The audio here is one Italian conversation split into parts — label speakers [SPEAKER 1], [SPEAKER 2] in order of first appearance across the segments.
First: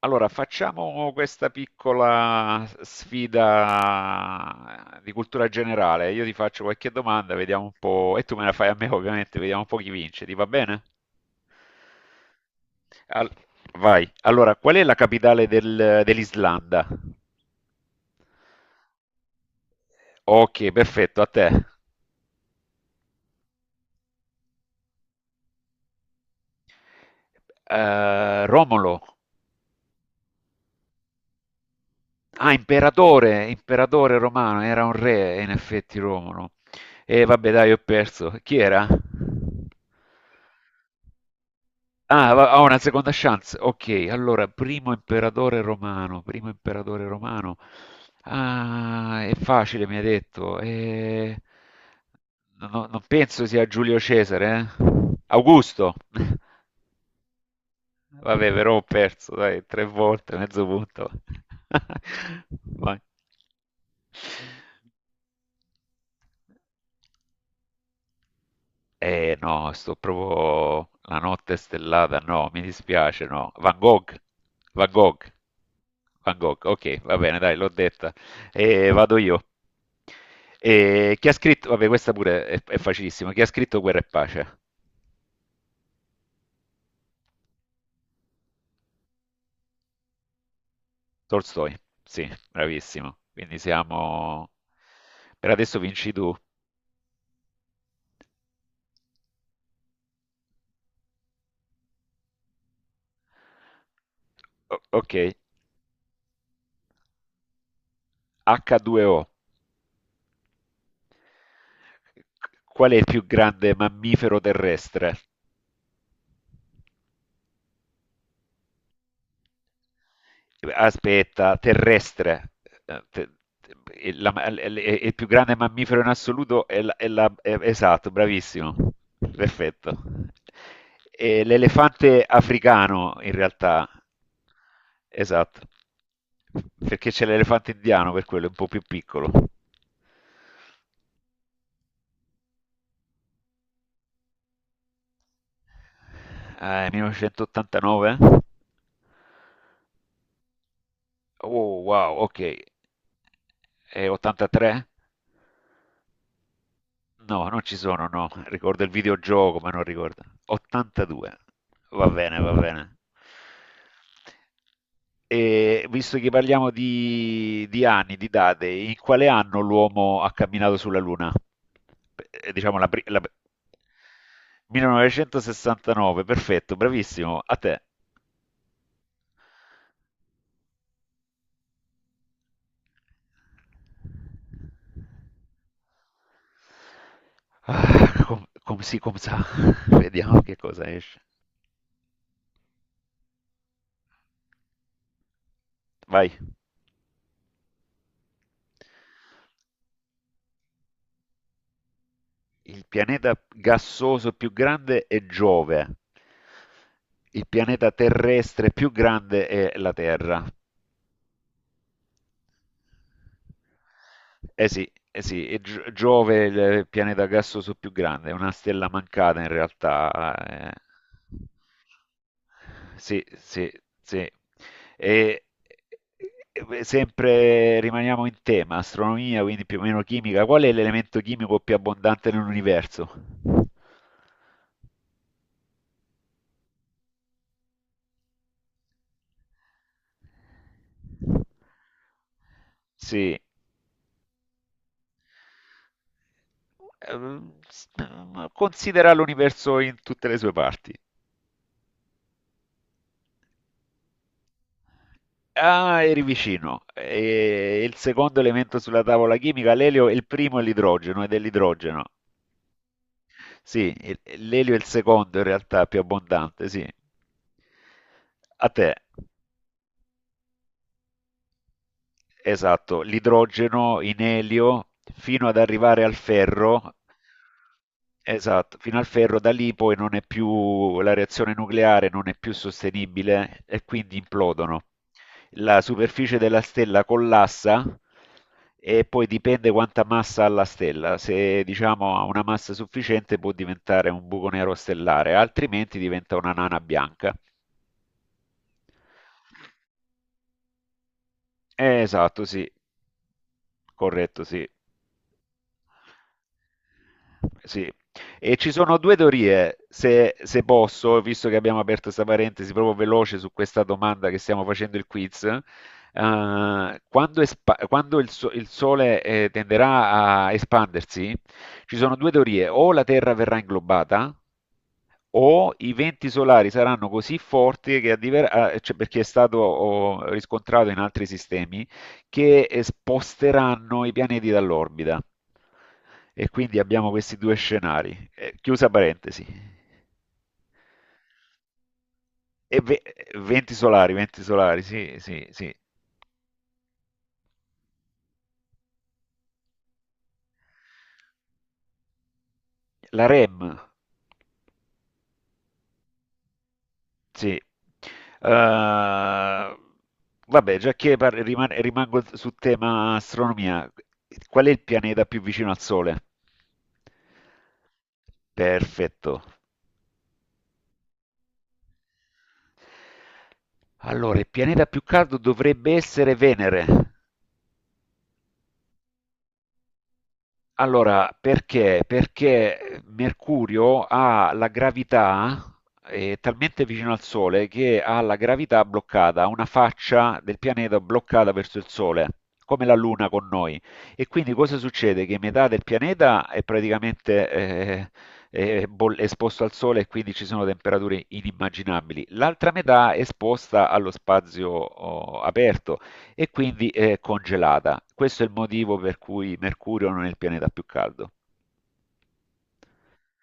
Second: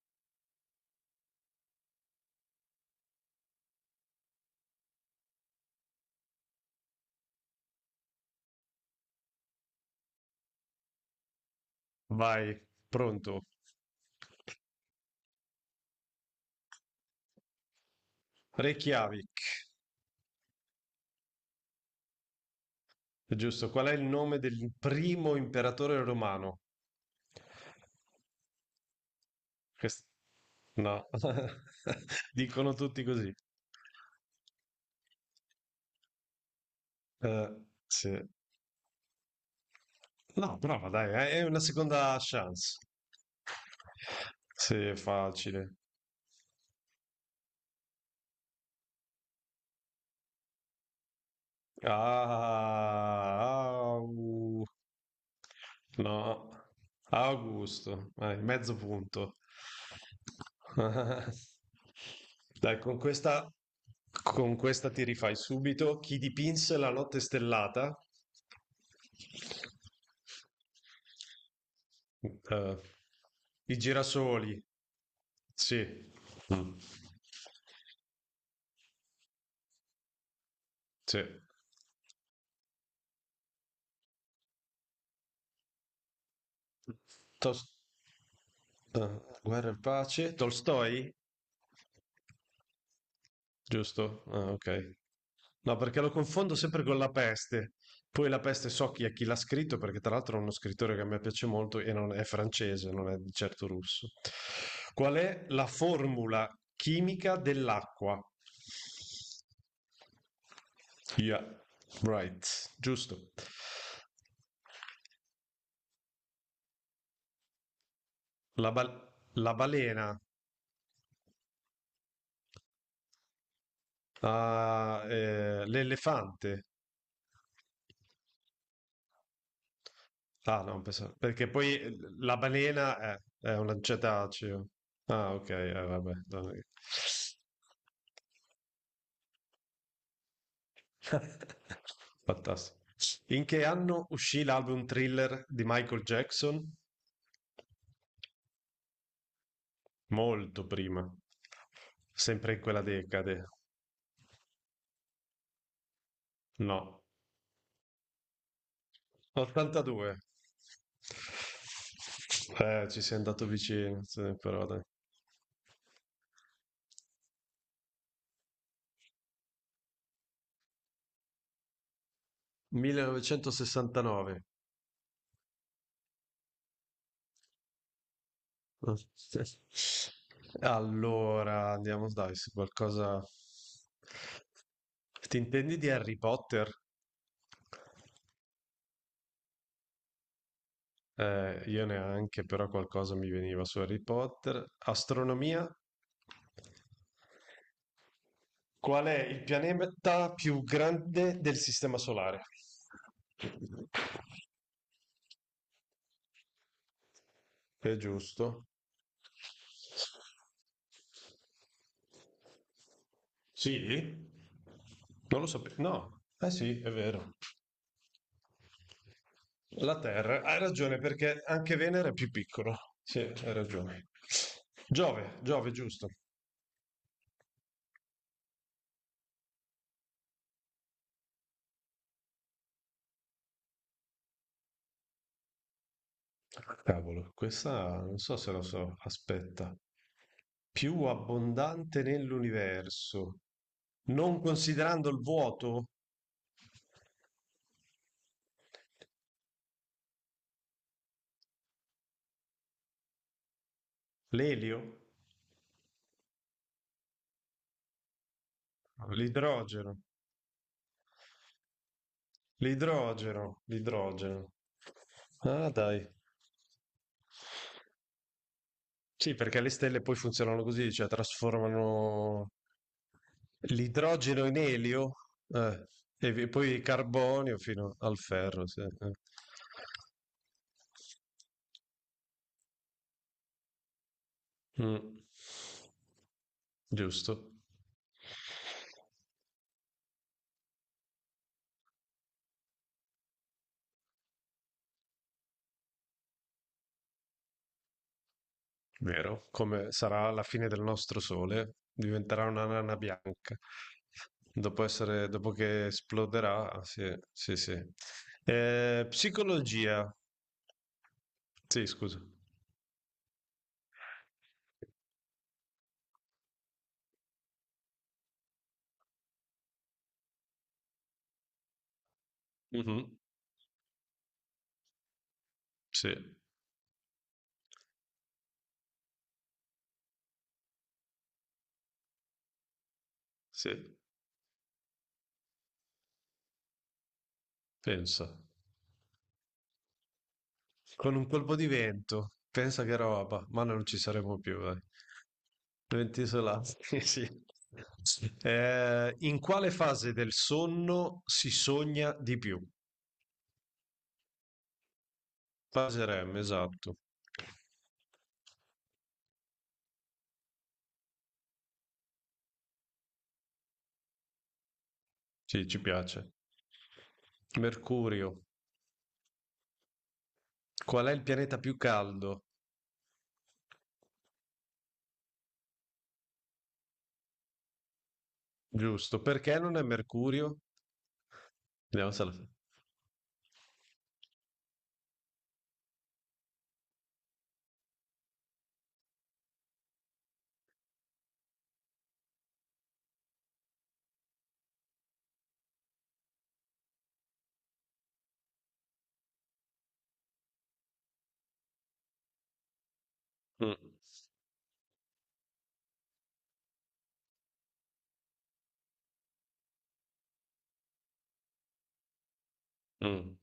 [SPEAKER 1] Allora, facciamo questa piccola sfida di cultura generale. Io ti faccio qualche domanda, vediamo un po', e tu me la fai a me, ovviamente, vediamo un po' chi vince. Ti va bene?
[SPEAKER 2] Vai,
[SPEAKER 1] Al-
[SPEAKER 2] pronto.
[SPEAKER 1] Vai. Allora, qual è la capitale dell'Islanda?
[SPEAKER 2] Reykjavik,
[SPEAKER 1] Ok, perfetto, a te.
[SPEAKER 2] giusto. Qual è il nome del primo imperatore romano?
[SPEAKER 1] Romolo.
[SPEAKER 2] Quest- No,
[SPEAKER 1] Ah,
[SPEAKER 2] dicono tutti così.
[SPEAKER 1] imperatore, imperatore romano, era un re, in effetti Romolo. E
[SPEAKER 2] Eh,
[SPEAKER 1] vabbè, dai, ho
[SPEAKER 2] sì.
[SPEAKER 1] perso. Chi era?
[SPEAKER 2] No, prova, dai, è una seconda
[SPEAKER 1] Ah, ho
[SPEAKER 2] chance.
[SPEAKER 1] una seconda chance. Ok, allora,
[SPEAKER 2] Sì,
[SPEAKER 1] primo
[SPEAKER 2] è
[SPEAKER 1] imperatore
[SPEAKER 2] facile.
[SPEAKER 1] romano, primo imperatore romano. Ah, è facile, mi ha detto. Non penso sia Giulio
[SPEAKER 2] Ah,
[SPEAKER 1] Cesare, eh?
[SPEAKER 2] au.
[SPEAKER 1] Augusto.
[SPEAKER 2] No, Augusto, vai,
[SPEAKER 1] Vabbè,
[SPEAKER 2] mezzo
[SPEAKER 1] però ho
[SPEAKER 2] punto.
[SPEAKER 1] perso, dai, tre volte, mezzo punto.
[SPEAKER 2] Dai,
[SPEAKER 1] Vai.
[SPEAKER 2] con questa ti rifai subito. Chi dipinse la notte stellata?
[SPEAKER 1] Eh no, sto proprio la notte stellata, no, mi
[SPEAKER 2] Eh,
[SPEAKER 1] dispiace, no.
[SPEAKER 2] i
[SPEAKER 1] Van Gogh,
[SPEAKER 2] girasoli.
[SPEAKER 1] Van Gogh,
[SPEAKER 2] Sì.
[SPEAKER 1] Van Gogh,
[SPEAKER 2] Mm.
[SPEAKER 1] ok, va bene, dai, l'ho detta. Vado io.
[SPEAKER 2] Sì.
[SPEAKER 1] Chi ha scritto, vabbè, questa pure è facilissima, chi ha scritto Guerra e Pace?
[SPEAKER 2] Tos- Guerra e pace, Tolstoi?
[SPEAKER 1] Tolstoi, sì, bravissimo. Quindi
[SPEAKER 2] Giusto?
[SPEAKER 1] siamo.
[SPEAKER 2] Ah, ok.
[SPEAKER 1] Per
[SPEAKER 2] No,
[SPEAKER 1] adesso
[SPEAKER 2] perché lo
[SPEAKER 1] vinci tu.
[SPEAKER 2] confondo sempre con La peste. Poi La peste so chi è chi l'ha scritto, perché tra l'altro è uno scrittore che a me piace molto e non è francese, non è di certo russo.
[SPEAKER 1] Ok,
[SPEAKER 2] Qual è la formula chimica dell'acqua?
[SPEAKER 1] H2O.
[SPEAKER 2] Yeah, right,
[SPEAKER 1] Qual è il più
[SPEAKER 2] giusto.
[SPEAKER 1] grande mammifero terrestre?
[SPEAKER 2] La balena,
[SPEAKER 1] Aspetta, terrestre. Eh, te-
[SPEAKER 2] ah,
[SPEAKER 1] il più grande mammifero in
[SPEAKER 2] l'elefante.
[SPEAKER 1] assoluto è, esatto, bravissimo, perfetto.
[SPEAKER 2] Ah, no,
[SPEAKER 1] E
[SPEAKER 2] perché poi
[SPEAKER 1] l'elefante
[SPEAKER 2] la
[SPEAKER 1] africano, in
[SPEAKER 2] è una
[SPEAKER 1] realtà,
[SPEAKER 2] cetaceo. Ah, ok,
[SPEAKER 1] esatto,
[SPEAKER 2] vabbè. No.
[SPEAKER 1] perché c'è l'elefante indiano, per quello è un po' più piccolo.
[SPEAKER 2] Fantastico. In che anno uscì l'album Thriller di Michael Jackson?
[SPEAKER 1] Ah, è 1989?
[SPEAKER 2] Molto prima.
[SPEAKER 1] Oh, wow, ok.
[SPEAKER 2] Sempre in quella decade.
[SPEAKER 1] È 83?
[SPEAKER 2] No.
[SPEAKER 1] No, non ci sono, no. Ricordo il videogioco, ma non
[SPEAKER 2] 82.
[SPEAKER 1] ricordo. 82. Va bene, va bene.
[SPEAKER 2] Ci sei andato vicino, sì, però dai.
[SPEAKER 1] E visto che parliamo di anni, di date, in quale anno l'uomo ha camminato sulla Luna? Eh, Diciamo la, pri- la-
[SPEAKER 2] 1969.
[SPEAKER 1] 1969, perfetto, bravissimo, a te.
[SPEAKER 2] Allora, andiamo dai, su qualcosa... Ti intendi di Harry Potter?
[SPEAKER 1] Ah, sì, com sa. Vediamo che cosa esce.
[SPEAKER 2] Io neanche, però qualcosa mi veniva su Harry Potter. Astronomia?
[SPEAKER 1] Vai.
[SPEAKER 2] Qual è il pianeta più grande del Sistema Solare?
[SPEAKER 1] Il pianeta gassoso più grande è Giove. Il pianeta
[SPEAKER 2] È giusto?
[SPEAKER 1] terrestre più grande è la Terra.
[SPEAKER 2] Sì?
[SPEAKER 1] Sì, eh
[SPEAKER 2] Non
[SPEAKER 1] sì,
[SPEAKER 2] lo
[SPEAKER 1] e
[SPEAKER 2] sapevo.
[SPEAKER 1] Gio-
[SPEAKER 2] No.
[SPEAKER 1] Giove
[SPEAKER 2] Eh
[SPEAKER 1] è
[SPEAKER 2] sì,
[SPEAKER 1] il
[SPEAKER 2] è
[SPEAKER 1] pianeta
[SPEAKER 2] vero.
[SPEAKER 1] gassoso più grande, è una stella mancata in
[SPEAKER 2] La
[SPEAKER 1] realtà.
[SPEAKER 2] Terra, hai ragione perché anche Venere è più piccolo. Sì,
[SPEAKER 1] Sì,
[SPEAKER 2] hai
[SPEAKER 1] sì,
[SPEAKER 2] ragione.
[SPEAKER 1] sì.
[SPEAKER 2] Giove,
[SPEAKER 1] E,
[SPEAKER 2] Giove, giusto.
[SPEAKER 1] Sempre rimaniamo in tema, astronomia, quindi più o meno chimica. Qual è l'elemento chimico più abbondante nell'universo?
[SPEAKER 2] Cavolo, questa non so se lo so. Aspetta. Più abbondante
[SPEAKER 1] Sì.
[SPEAKER 2] nell'universo, non considerando il vuoto,
[SPEAKER 1] Ehm, s- Considera l'universo in tutte le sue parti.
[SPEAKER 2] l'elio,
[SPEAKER 1] Ah, eri vicino. E il secondo elemento sulla tavola chimica,
[SPEAKER 2] l'idrogeno,
[SPEAKER 1] l'elio, il primo è l'idrogeno, ed è l'idrogeno. Sì,
[SPEAKER 2] l'idrogeno.
[SPEAKER 1] l'elio è il secondo in
[SPEAKER 2] Ah,
[SPEAKER 1] realtà più
[SPEAKER 2] dai.
[SPEAKER 1] abbondante, sì. A te.
[SPEAKER 2] Sì, perché le stelle poi funzionano così, cioè trasformano
[SPEAKER 1] Esatto, l'idrogeno in
[SPEAKER 2] l'idrogeno in
[SPEAKER 1] elio
[SPEAKER 2] elio,
[SPEAKER 1] fino ad
[SPEAKER 2] eh,
[SPEAKER 1] arrivare al
[SPEAKER 2] poi
[SPEAKER 1] ferro.
[SPEAKER 2] carbonio fino al ferro,
[SPEAKER 1] Esatto,
[SPEAKER 2] sì,
[SPEAKER 1] fino al
[SPEAKER 2] eh.
[SPEAKER 1] ferro da lì poi non è più la reazione nucleare non è più sostenibile e quindi implodono.
[SPEAKER 2] Mm.
[SPEAKER 1] La superficie della stella
[SPEAKER 2] Giusto,
[SPEAKER 1] collassa e poi dipende quanta massa ha la stella. Se diciamo ha una massa sufficiente può diventare un buco nero stellare, altrimenti diventa una nana bianca.
[SPEAKER 2] vero, come sarà la fine del nostro sole,
[SPEAKER 1] Esatto,
[SPEAKER 2] diventerà
[SPEAKER 1] sì,
[SPEAKER 2] una nana bianca.
[SPEAKER 1] corretto, sì.
[SPEAKER 2] Dopo essere, dopo che esploderà, sì, sì, sì.
[SPEAKER 1] Sì, e ci sono 2 teorie,
[SPEAKER 2] Psicologia,
[SPEAKER 1] se posso, visto che abbiamo
[SPEAKER 2] sì,
[SPEAKER 1] aperto
[SPEAKER 2] scusa.
[SPEAKER 1] 'sta parentesi proprio veloce su questa domanda che stiamo facendo il quiz, quando espa quando il Sole, tenderà a espandersi, ci sono 2 teorie: o la
[SPEAKER 2] Mhm,
[SPEAKER 1] Terra verrà inglobata o i
[SPEAKER 2] sì,
[SPEAKER 1] venti solari saranno così forti che cioè, perché è stato riscontrato in altri sistemi che
[SPEAKER 2] sì.
[SPEAKER 1] sposteranno i pianeti dall'orbita. E quindi abbiamo questi due
[SPEAKER 2] Pensa,
[SPEAKER 1] scenari. Chiusa parentesi.
[SPEAKER 2] con un colpo di vento,
[SPEAKER 1] E
[SPEAKER 2] pensa che
[SPEAKER 1] ve-
[SPEAKER 2] roba, ma
[SPEAKER 1] Venti
[SPEAKER 2] noi non ci
[SPEAKER 1] solari,
[SPEAKER 2] saremo
[SPEAKER 1] venti
[SPEAKER 2] più, dai.
[SPEAKER 1] solari, sì, sì, sì.
[SPEAKER 2] Venti isolati, sì. In quale fase del sonno si sogna di più?
[SPEAKER 1] La REM.
[SPEAKER 2] Fase REM, esatto.
[SPEAKER 1] Sì. Eh, Vabbè, già che rimango su tema astronomia, qual è il pianeta più
[SPEAKER 2] Sì,
[SPEAKER 1] vicino al
[SPEAKER 2] ci
[SPEAKER 1] Sole?
[SPEAKER 2] piace. Mercurio.
[SPEAKER 1] Perfetto.
[SPEAKER 2] Qual è il pianeta più caldo?
[SPEAKER 1] Allora, il pianeta più caldo dovrebbe essere Venere.
[SPEAKER 2] Giusto. Perché non è Mercurio?
[SPEAKER 1] Allora, perché?
[SPEAKER 2] Vediamo se la...
[SPEAKER 1] Perché Mercurio ha la gravità, è talmente vicino al Sole che ha la gravità bloccata, ha una faccia del pianeta bloccata verso il Sole, come la Luna con noi. E quindi cosa succede? Che metà del pianeta è praticamente è esposto al Sole e quindi ci sono temperature inimmaginabili. L'altra metà è
[SPEAKER 2] Mm,
[SPEAKER 1] esposta allo spazio aperto e quindi è congelata. Questo è il motivo per cui Mercurio non è il pianeta più caldo.
[SPEAKER 2] mm.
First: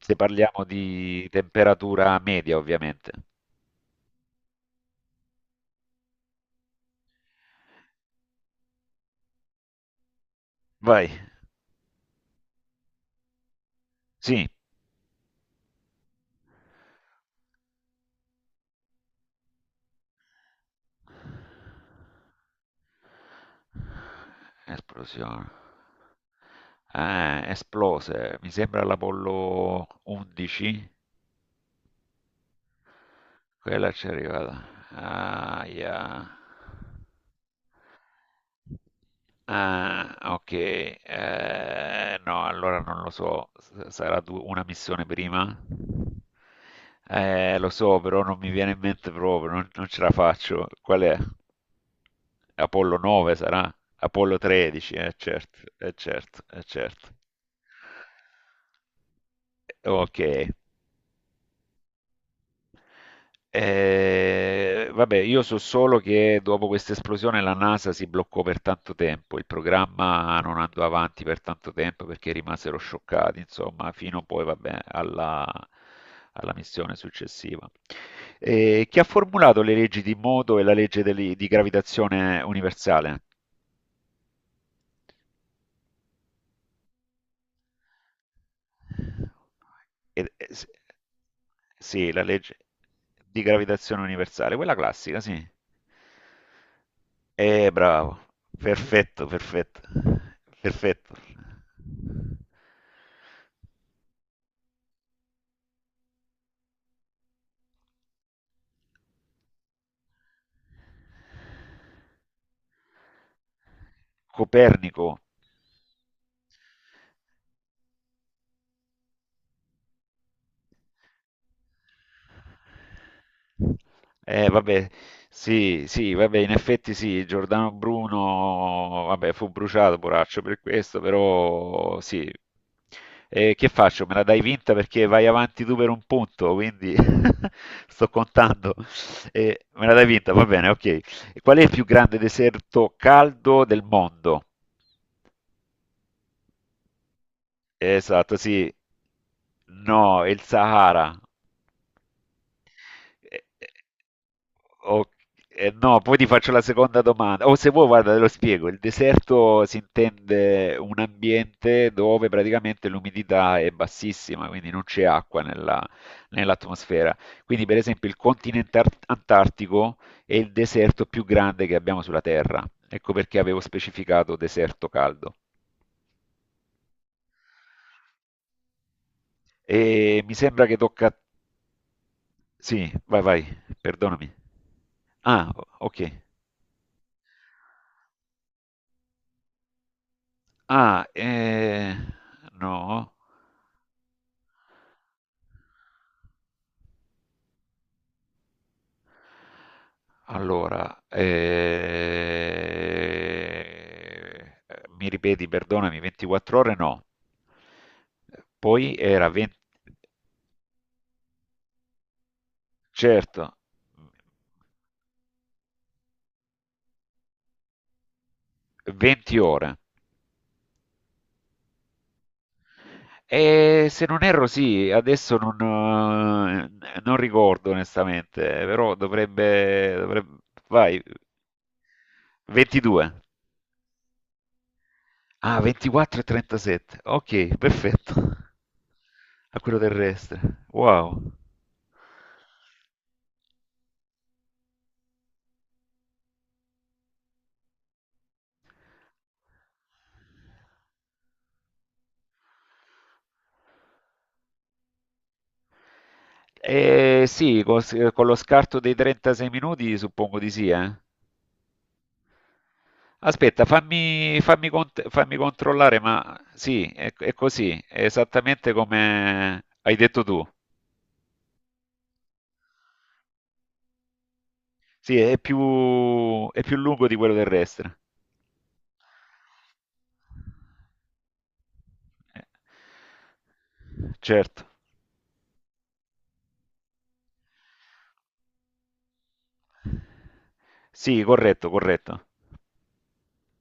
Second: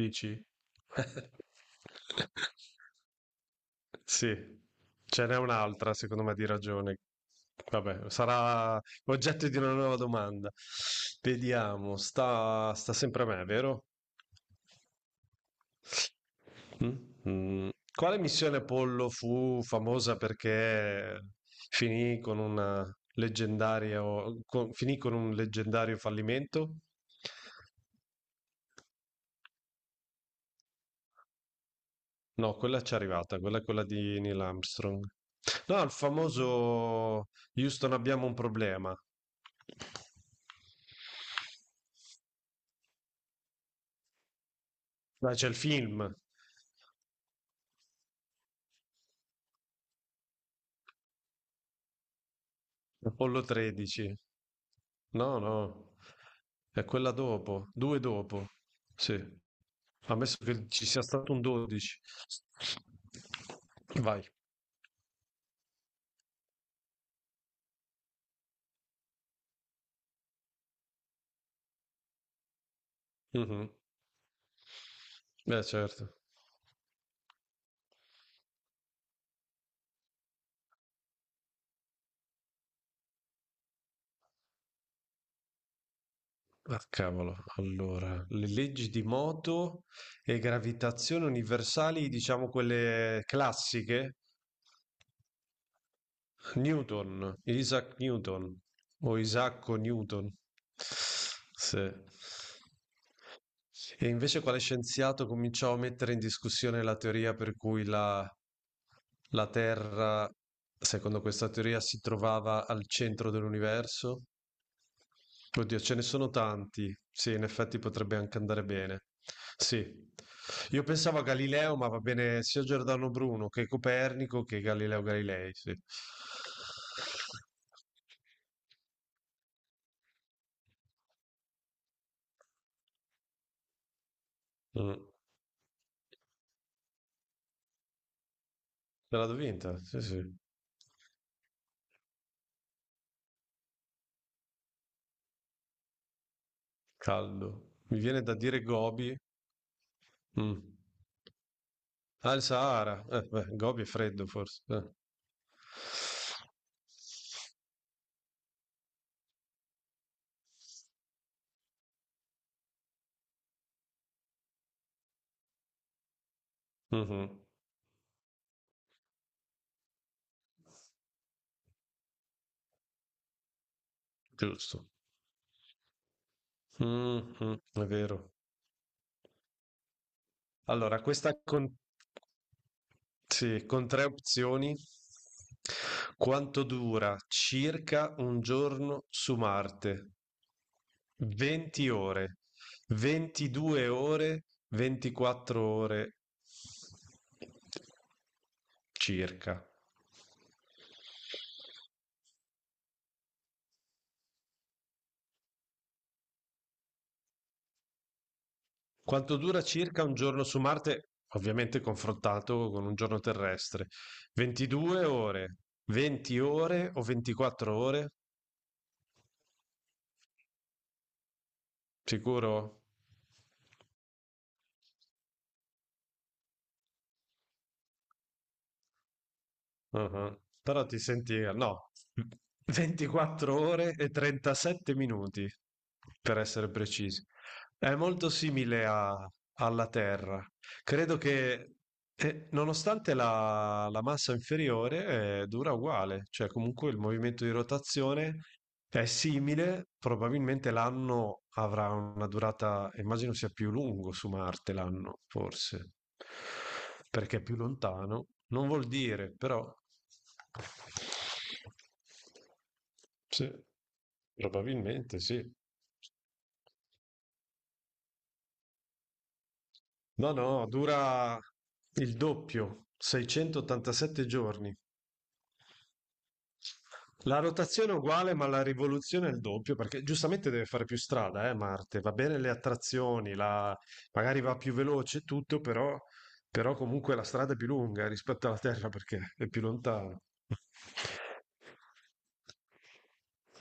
[SPEAKER 1] Se parliamo di temperatura media, ovviamente.
[SPEAKER 2] Sì, ce n'è un'altra secondo me di ragione. Vabbè, sarà oggetto di una nuova domanda.
[SPEAKER 1] Vai.
[SPEAKER 2] Vediamo, sta sempre a me, vero?
[SPEAKER 1] Sì.
[SPEAKER 2] Mm? Mm. Quale missione Apollo fu famosa perché finì con una leggendaria, con- finì con un
[SPEAKER 1] Esplosione.
[SPEAKER 2] leggendario fallimento?
[SPEAKER 1] Ah, esplose. Mi sembra l'Apollo 11.
[SPEAKER 2] No, quella ci è arrivata, quella è quella
[SPEAKER 1] Quella ci è
[SPEAKER 2] di Neil
[SPEAKER 1] arrivata.
[SPEAKER 2] Armstrong. No, il
[SPEAKER 1] Aia.
[SPEAKER 2] famoso Houston abbiamo un problema.
[SPEAKER 1] Ah, ok. No, allora non lo so. Sarà una missione
[SPEAKER 2] Ma c'è il
[SPEAKER 1] prima?
[SPEAKER 2] film,
[SPEAKER 1] Lo so, però non mi viene in mente proprio, non ce la faccio. Qual è? Apollo 9
[SPEAKER 2] Apollo
[SPEAKER 1] sarà?
[SPEAKER 2] 13.
[SPEAKER 1] Apollo 13, eh
[SPEAKER 2] No,
[SPEAKER 1] certo, eh
[SPEAKER 2] no,
[SPEAKER 1] certo, eh
[SPEAKER 2] è quella
[SPEAKER 1] certo.
[SPEAKER 2] dopo, due dopo. Sì,
[SPEAKER 1] Ok,
[SPEAKER 2] ammesso che ci sia stato un 12. Vai.
[SPEAKER 1] Eh, vabbè, io so solo che dopo questa esplosione la NASA si bloccò per tanto tempo, il programma non andò avanti per tanto tempo perché rimasero scioccati,
[SPEAKER 2] Mhm.
[SPEAKER 1] insomma, fino poi, vabbè, alla,
[SPEAKER 2] Beh, certo.
[SPEAKER 1] alla missione successiva. Chi ha formulato le leggi di moto e la legge di gravitazione universale?
[SPEAKER 2] Ah, cavolo, allora, le leggi di moto
[SPEAKER 1] Ed-
[SPEAKER 2] e
[SPEAKER 1] eh, s-
[SPEAKER 2] gravitazione universali,
[SPEAKER 1] sì, la
[SPEAKER 2] diciamo
[SPEAKER 1] legge
[SPEAKER 2] quelle
[SPEAKER 1] di gravitazione
[SPEAKER 2] classiche,
[SPEAKER 1] universale, quella classica, sì.
[SPEAKER 2] Newton, Isaac
[SPEAKER 1] Bravo.
[SPEAKER 2] Newton o
[SPEAKER 1] Perfetto,
[SPEAKER 2] Isacco
[SPEAKER 1] perfetto.
[SPEAKER 2] Newton.
[SPEAKER 1] Perfetto.
[SPEAKER 2] Sì. E invece quale scienziato cominciò a mettere in discussione la teoria per cui la Terra, secondo questa teoria, si trovava al centro dell'universo?
[SPEAKER 1] Copernico.
[SPEAKER 2] Oddio, ce ne sono tanti. Sì, in effetti potrebbe anche andare bene. Sì. Io pensavo a Galileo, ma va bene sia Giordano Bruno che Copernico che
[SPEAKER 1] Vabbè,
[SPEAKER 2] Galileo Galilei, sì.
[SPEAKER 1] sì, sì, vabbè, in effetti sì, Giordano Bruno, vabbè, fu bruciato, poraccio, per questo, però sì. Che faccio? Me la dai vinta
[SPEAKER 2] Mm,
[SPEAKER 1] perché vai avanti tu per un punto, quindi sto contando.
[SPEAKER 2] me l'ha vinta,
[SPEAKER 1] Me la
[SPEAKER 2] sì,
[SPEAKER 1] dai
[SPEAKER 2] sì.
[SPEAKER 1] vinta, va bene, ok. Qual è il più grande deserto caldo del mondo?
[SPEAKER 2] Caldo. Mi viene da
[SPEAKER 1] Esatto,
[SPEAKER 2] dire
[SPEAKER 1] sì.
[SPEAKER 2] Gobi.
[SPEAKER 1] No, è il
[SPEAKER 2] Mm.
[SPEAKER 1] Sahara.
[SPEAKER 2] Ah, il Sahara.
[SPEAKER 1] Eh,
[SPEAKER 2] Beh,
[SPEAKER 1] eh,
[SPEAKER 2] Gobi è freddo forse.
[SPEAKER 1] ok, no, poi ti faccio la seconda domanda. O se vuoi, guarda, te lo spiego. Il deserto si intende un ambiente dove praticamente l'umidità è bassissima, quindi non c'è acqua nell'atmosfera.
[SPEAKER 2] Mhm,
[SPEAKER 1] Quindi, per esempio, il continente antartico è il deserto più grande che abbiamo sulla Terra. Ecco perché avevo specificato
[SPEAKER 2] giusto.
[SPEAKER 1] deserto caldo.
[SPEAKER 2] Mhm, è vero.
[SPEAKER 1] E mi sembra che
[SPEAKER 2] Allora,
[SPEAKER 1] tocca a.
[SPEAKER 2] questa con...
[SPEAKER 1] Sì, vai, vai,
[SPEAKER 2] sì, con tre
[SPEAKER 1] perdonami.
[SPEAKER 2] opzioni.
[SPEAKER 1] Ah, ok.
[SPEAKER 2] Quanto dura circa un giorno su Marte?
[SPEAKER 1] Ah,
[SPEAKER 2] 20 ore,
[SPEAKER 1] no.
[SPEAKER 2] 22 ore, 24 ore circa.
[SPEAKER 1] Allora, mi ripeti, perdonami, 24 ore no. Poi era
[SPEAKER 2] Quanto
[SPEAKER 1] 20,
[SPEAKER 2] dura circa un giorno su Marte, ovviamente confrontato con un giorno
[SPEAKER 1] certo,
[SPEAKER 2] terrestre? 22 ore, 20 ore o 24 ore?
[SPEAKER 1] 20 ore.
[SPEAKER 2] Sicuro?
[SPEAKER 1] E se non erro, sì, adesso non ricordo onestamente, però dovrebbe.
[SPEAKER 2] Mhm. Però ti
[SPEAKER 1] Vai,
[SPEAKER 2] senti, no,
[SPEAKER 1] 22.
[SPEAKER 2] 24 ore e 37 minuti,
[SPEAKER 1] Ah, 24 e
[SPEAKER 2] per essere
[SPEAKER 1] 37.
[SPEAKER 2] precisi.
[SPEAKER 1] Ok,
[SPEAKER 2] È
[SPEAKER 1] perfetto.
[SPEAKER 2] molto simile
[SPEAKER 1] A quello
[SPEAKER 2] alla
[SPEAKER 1] terrestre.
[SPEAKER 2] Terra. Credo
[SPEAKER 1] Wow.
[SPEAKER 2] che nonostante la massa inferiore dura uguale, cioè comunque il movimento di rotazione è simile, probabilmente l'anno avrà una durata, immagino sia più lungo su Marte l'anno, forse,
[SPEAKER 1] Eh
[SPEAKER 2] perché è più
[SPEAKER 1] sì, con,
[SPEAKER 2] lontano,
[SPEAKER 1] lo
[SPEAKER 2] non
[SPEAKER 1] scarto
[SPEAKER 2] vuol
[SPEAKER 1] dei
[SPEAKER 2] dire,
[SPEAKER 1] 36
[SPEAKER 2] però
[SPEAKER 1] minuti suppongo di sì.
[SPEAKER 2] sì,
[SPEAKER 1] Aspetta, fammi, fammi cont-
[SPEAKER 2] probabilmente
[SPEAKER 1] fammi
[SPEAKER 2] sì.
[SPEAKER 1] controllare, ma sì, è così, è esattamente come hai detto
[SPEAKER 2] No,
[SPEAKER 1] tu.
[SPEAKER 2] no, dura il doppio, 687 giorni.
[SPEAKER 1] Sì, è più lungo di quello
[SPEAKER 2] La rotazione è
[SPEAKER 1] terrestre.
[SPEAKER 2] uguale, ma la rivoluzione è il doppio, perché giustamente deve fare più strada, Marte. Va bene
[SPEAKER 1] Eh,
[SPEAKER 2] le attrazioni, magari va
[SPEAKER 1] Certo.
[SPEAKER 2] più veloce e tutto, però... però comunque la strada è più lunga rispetto alla Terra perché è più lontano.
[SPEAKER 1] Sì, corretto, corretto.